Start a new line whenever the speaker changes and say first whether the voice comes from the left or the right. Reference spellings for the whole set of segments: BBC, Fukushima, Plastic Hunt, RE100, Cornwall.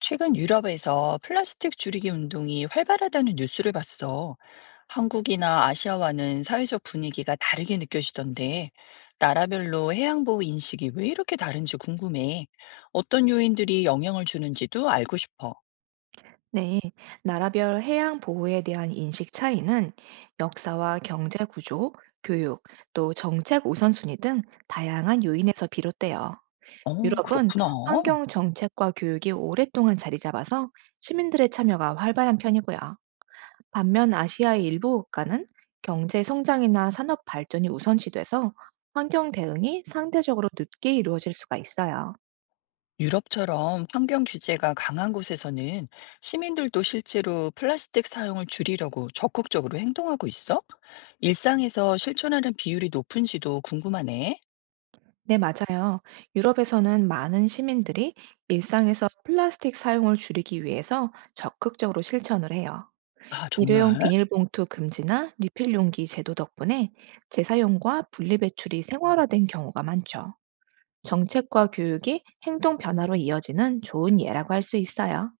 left: 최근 유럽에서 플라스틱 줄이기 운동이 활발하다는 뉴스를 봤어. 한국이나 아시아와는 사회적 분위기가 다르게 느껴지던데, 나라별로 해양보호 인식이 왜 이렇게 다른지 궁금해. 어떤 요인들이 영향을 주는지도 알고 싶어.
right: 네, 나라별 해양 보호에 대한 인식 차이는 역사와 경제 구조, 교육, 또 정책 우선순위 등 다양한 요인에서 비롯돼요. 유럽은
left: 그렇구나.
right: 환경 정책과 교육이 오랫동안 자리 잡아서 시민들의 참여가 활발한 편이고요. 반면 아시아의 일부 국가는 경제 성장이나 산업 발전이 우선시돼서 환경 대응이 상대적으로 늦게 이루어질 수가 있어요.
left: 유럽처럼 환경 규제가 강한 곳에서는 시민들도 실제로 플라스틱 사용을 줄이려고 적극적으로 행동하고 있어? 일상에서 실천하는 비율이 높은지도 궁금하네.
right: 네, 맞아요. 유럽에서는 많은 시민들이 일상에서 플라스틱 사용을 줄이기 위해서 적극적으로 실천을 해요.
left: 아,
right: 일회용
left: 정말?
right: 비닐봉투 금지나 리필 용기 제도 덕분에 재사용과 분리배출이 생활화된 경우가 많죠. 정책과 교육이 행동 변화로 이어지는 좋은 예라고 할 수 있어요.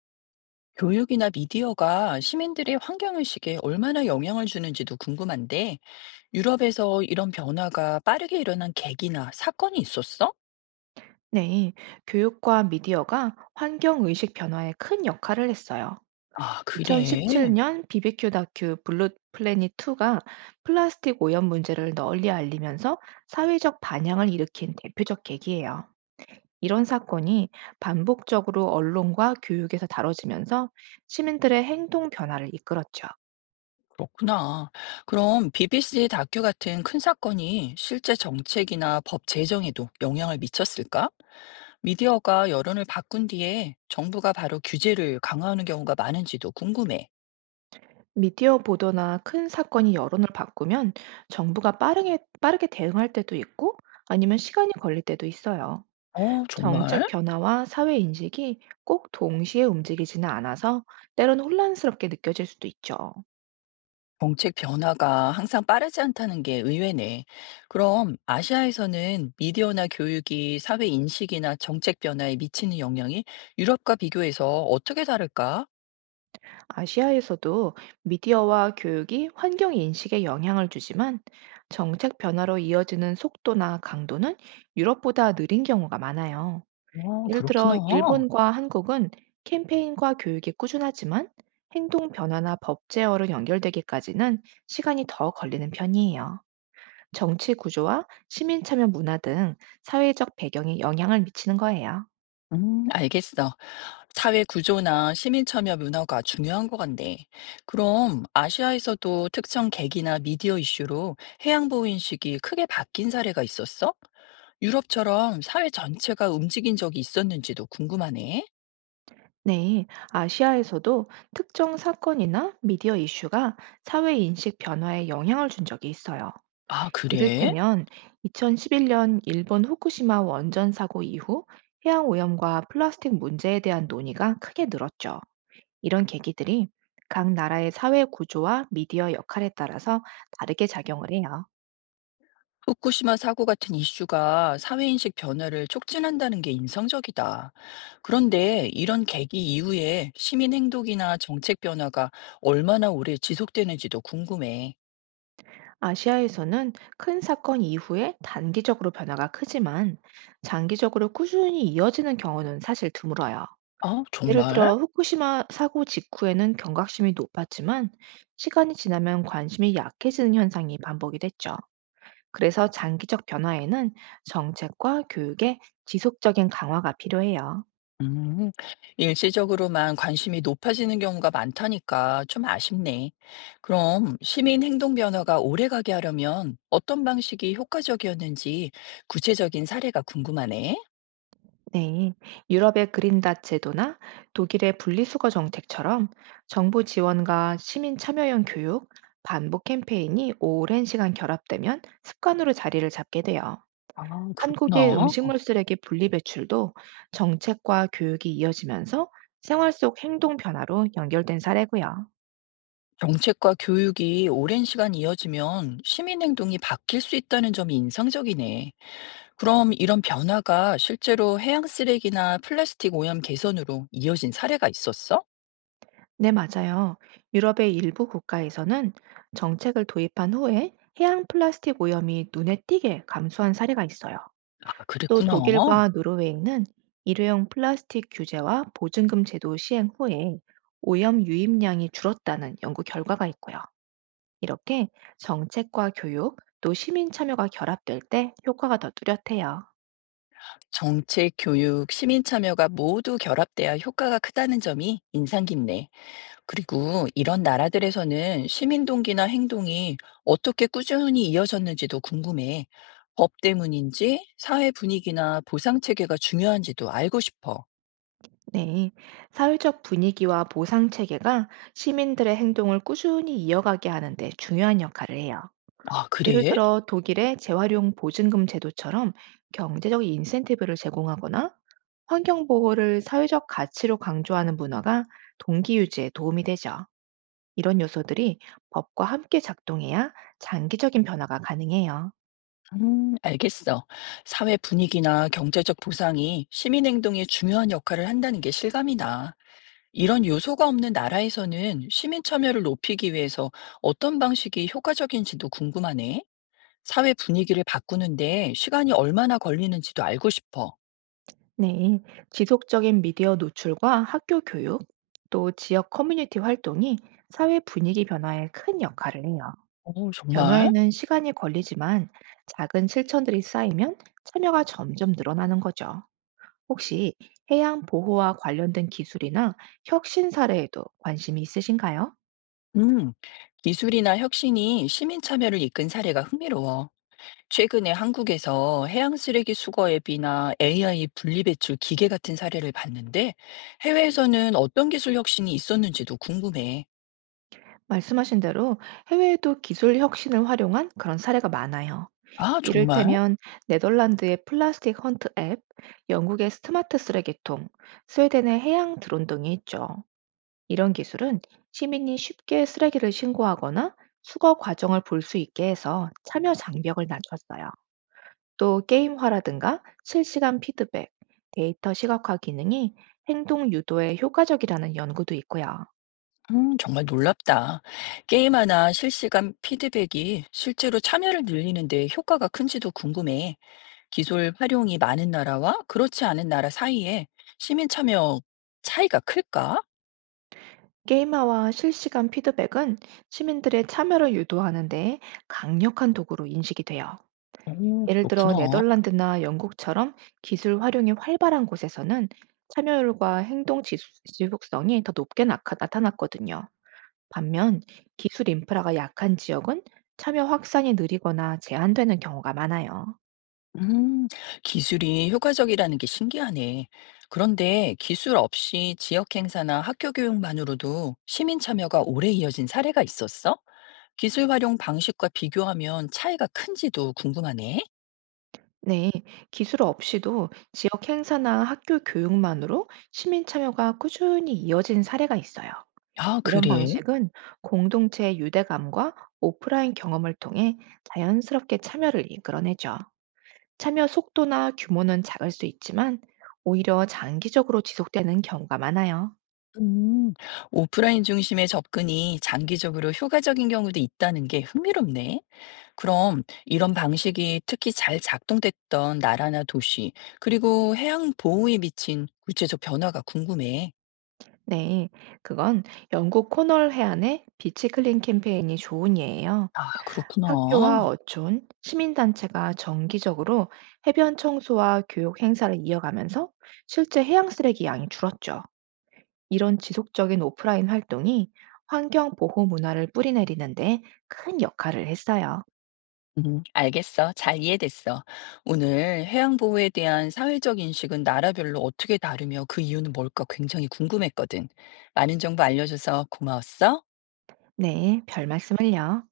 left: 교육이나 미디어가 시민들의 환경의식에 얼마나 영향을 주는지도 궁금한데, 유럽에서 이런 변화가 빠르게 일어난 계기나 사건이 있었어?
right: 네, 교육과 미디어가 환경 의식 변화에 큰 역할을 했어요.
left: 아, 그래.
right: 2017년 비비큐 다큐 블루 플래닛 2가 플라스틱 오염 문제를 널리 알리면서 사회적 반향을 일으킨 대표적 계기예요. 이런 사건이 반복적으로 언론과 교육에서 다뤄지면서 시민들의 행동 변화를 이끌었죠.
left: 그렇구나. 그럼 BBC 다큐 같은 큰 사건이 실제 정책이나 법 제정에도 영향을 미쳤을까? 미디어가 여론을 바꾼 뒤에 정부가 바로 규제를 강화하는 경우가 많은지도 궁금해.
right: 미디어 보도나 큰 사건이 여론을 바꾸면 정부가 빠르게, 빠르게 대응할 때도 있고 아니면 시간이 걸릴 때도 있어요.
left: 정말?
right: 정책 변화와 사회 인식이 꼭 동시에 움직이지는 않아서 때론 혼란스럽게 느껴질 수도 있죠.
left: 정책 변화가 항상 빠르지 않다는 게 의외네. 그럼 아시아에서는 미디어나 교육이 사회 인식이나 정책 변화에 미치는 영향이 유럽과 비교해서 어떻게 다를까?
right: 아시아에서도 미디어와 교육이 환경 인식에 영향을 주지만 정책 변화로 이어지는 속도나 강도는 유럽보다 느린 경우가 많아요. 예를
left: 그렇구나.
right: 들어 일본과 한국은 캠페인과 교육이 꾸준하지만 행동 변화나 법 제어로 연결되기까지는 시간이 더 걸리는 편이에요. 정치 구조와 시민 참여 문화 등 사회적 배경이 영향을 미치는 거예요.
left: 알겠어. 사회 구조나 시민 참여 문화가 중요한 것 같네. 그럼 아시아에서도 특정 계기나 미디어 이슈로 해양 보호 인식이 크게 바뀐 사례가 있었어? 유럽처럼 사회 전체가 움직인 적이 있었는지도 궁금하네.
right: 네, 아시아에서도 특정 사건이나 미디어 이슈가 사회 인식 변화에 영향을 준 적이 있어요.
left: 아, 그래?
right: 이를테면 2011년 일본 후쿠시마 원전 사고 이후 해양 오염과 플라스틱 문제에 대한 논의가 크게 늘었죠. 이런 계기들이 각 나라의 사회 구조와 미디어 역할에 따라서 다르게 작용을 해요.
left: 후쿠시마 사고 같은 이슈가 사회인식 변화를 촉진한다는 게 인상적이다. 그런데 이런 계기 이후에 시민 행동이나 정책 변화가 얼마나 오래 지속되는지도 궁금해.
right: 아시아에서는 큰 사건 이후에 단기적으로 변화가 크지만 장기적으로 꾸준히 이어지는 경우는 사실 드물어요.
left: 아,
right: 예를
left: 정말?
right: 들어 후쿠시마 사고 직후에는 경각심이 높았지만 시간이 지나면 관심이 약해지는 현상이 반복이 됐죠. 그래서 장기적 변화에는 정책과 교육의 지속적인 강화가 필요해요.
left: 음, 일시적으로만 관심이 높아지는 경우가 많다니까 좀 아쉽네. 그럼 시민 행동 변화가 오래가게 하려면 어떤 방식이 효과적이었는지 구체적인 사례가 궁금하네.
right: 네, 유럽의 그린다 제도나 독일의 분리수거 정책처럼 정부 지원과 시민 참여형 교육, 반복 캠페인이 오랜 시간 결합되면 습관으로 자리를 잡게 돼요.
left: 아,
right: 한국의
left: 그렇구나.
right: 음식물 쓰레기 분리 배출도 정책과 교육이 이어지면서 생활 속 행동 변화로 연결된 사례고요.
left: 정책과 교육이 오랜 시간 이어지면 시민 행동이 바뀔 수 있다는 점이 인상적이네. 그럼 이런 변화가 실제로 해양 쓰레기나 플라스틱 오염 개선으로 이어진 사례가 있었어?
right: 네, 맞아요. 유럽의 일부 국가에서는 정책을 도입한 후에 해양 플라스틱 오염이 눈에 띄게 감소한 사례가 있어요.
left: 아,
right: 또
left: 그랬구나.
right: 독일과 노르웨이는 일회용 플라스틱 규제와 보증금 제도 시행 후에 오염 유입량이 줄었다는 연구 결과가 있고요. 이렇게 정책과 교육 또 시민 참여가 결합될 때 효과가 더 뚜렷해요.
left: 정책, 교육, 시민 참여가 모두 결합돼야 효과가 크다는 점이 인상 깊네. 그리고 이런 나라들에서는 시민 동기나 행동이 어떻게 꾸준히 이어졌는지도 궁금해. 법 때문인지 사회 분위기나 보상 체계가 중요한지도 알고 싶어.
right: 네. 사회적 분위기와 보상 체계가 시민들의 행동을 꾸준히 이어가게 하는데 중요한 역할을 해요.
left: 아,
right: 예를
left: 그래?
right: 들어 독일의 재활용 보증금 제도처럼 경제적 인센티브를 제공하거나 환경 보호를 사회적 가치로 강조하는 문화가 동기 유지에 도움이 되죠. 이런 요소들이 법과 함께 작동해야 장기적인 변화가 가능해요.
left: 알겠어. 사회 분위기나 경제적 보상이 시민 행동에 중요한 역할을 한다는 게 실감이 나. 이런 요소가 없는 나라에서는 시민 참여를 높이기 위해서 어떤 방식이 효과적인지도 궁금하네. 사회 분위기를 바꾸는데 시간이 얼마나 걸리는지도 알고 싶어.
right: 네, 지속적인 미디어 노출과 학교 교육, 또 지역 커뮤니티 활동이 사회 분위기 변화에 큰 역할을 해요.
left: 오 정말?
right: 변화에는 시간이 걸리지만 작은 실천들이 쌓이면 참여가 점점 늘어나는 거죠. 혹시 해양 보호와 관련된 기술이나 혁신 사례에도 관심이 있으신가요?
left: 음, 기술이나 혁신이 시민 참여를 이끈 사례가 흥미로워. 최근에 한국에서 해양 쓰레기 수거 앱이나 AI 분리배출 기계 같은 사례를 봤는데, 해외에서는 어떤 기술 혁신이 있었는지도 궁금해.
right: 말씀하신 대로 해외에도 기술 혁신을 활용한 그런 사례가 많아요.
left: 아, 정말?
right: 이를테면 네덜란드의 플라스틱 헌트 앱, 영국의 스마트 쓰레기통, 스웨덴의 해양 드론 등이 있죠. 이런 기술은 시민이 쉽게 쓰레기를 신고하거나 수거 과정을 볼 수 있게 해서 참여 장벽을 낮췄어요. 또 게임화라든가 실시간 피드백, 데이터 시각화 기능이 행동 유도에 효과적이라는 연구도 있고요.
left: 정말 놀랍다. 게임 하나 실시간 피드백이 실제로 참여를 늘리는데 효과가 큰지도 궁금해. 기술 활용이 많은 나라와 그렇지 않은 나라 사이에 시민 참여 차이가 클까?
right: 게임화와 실시간 피드백은 시민들의 참여를 유도하는 데 강력한 도구로 인식이 돼요.
left: 오,
right: 예를 들어
left: 그렇구나.
right: 네덜란드나 영국처럼 기술 활용이 활발한 곳에서는 참여율과 행동 지속성이 더 높게 나타났거든요. 반면 기술 인프라가 약한 지역은 참여 확산이 느리거나 제한되는 경우가 많아요.
left: 음, 기술이 효과적이라는 게 신기하네. 그런데 기술 없이 지역 행사나 학교 교육만으로도 시민 참여가 오래 이어진 사례가 있었어? 기술 활용 방식과 비교하면 차이가 큰지도 궁금하네.
right: 네, 기술 없이도 지역 행사나 학교 교육만으로 시민 참여가 꾸준히 이어진 사례가 있어요.
left: 아,
right: 이런
left: 그래?
right: 방식은 공동체의 유대감과 오프라인 경험을 통해 자연스럽게 참여를 이끌어내죠. 참여 속도나 규모는 작을 수 있지만 오히려 장기적으로 지속되는 경우가 많아요.
left: 음, 오프라인 중심의 접근이 장기적으로 효과적인 경우도 있다는 게 흥미롭네. 그럼 이런 방식이 특히 잘 작동됐던 나라나 도시, 그리고 해양 보호에 미친 구체적 변화가 궁금해.
right: 네, 그건 영국 코널 해안의 비치 클린 캠페인이 좋은 예예요.
left: 아,
right: 학교와
left: 그렇구나.
right: 어촌, 시민단체가 정기적으로 해변 청소와 교육 행사를 이어가면서 실제 해양 쓰레기 양이 줄었죠. 이런 지속적인 오프라인 활동이 환경 보호 문화를 뿌리내리는데 큰 역할을 했어요.
left: 알겠어. 잘 이해됐어. 오늘 해양 보호에 대한 사회적 인식은 나라별로 어떻게 다르며 그 이유는 뭘까 굉장히 궁금했거든. 많은 정보 알려줘서 고마웠어.
right: 네, 별 말씀을요.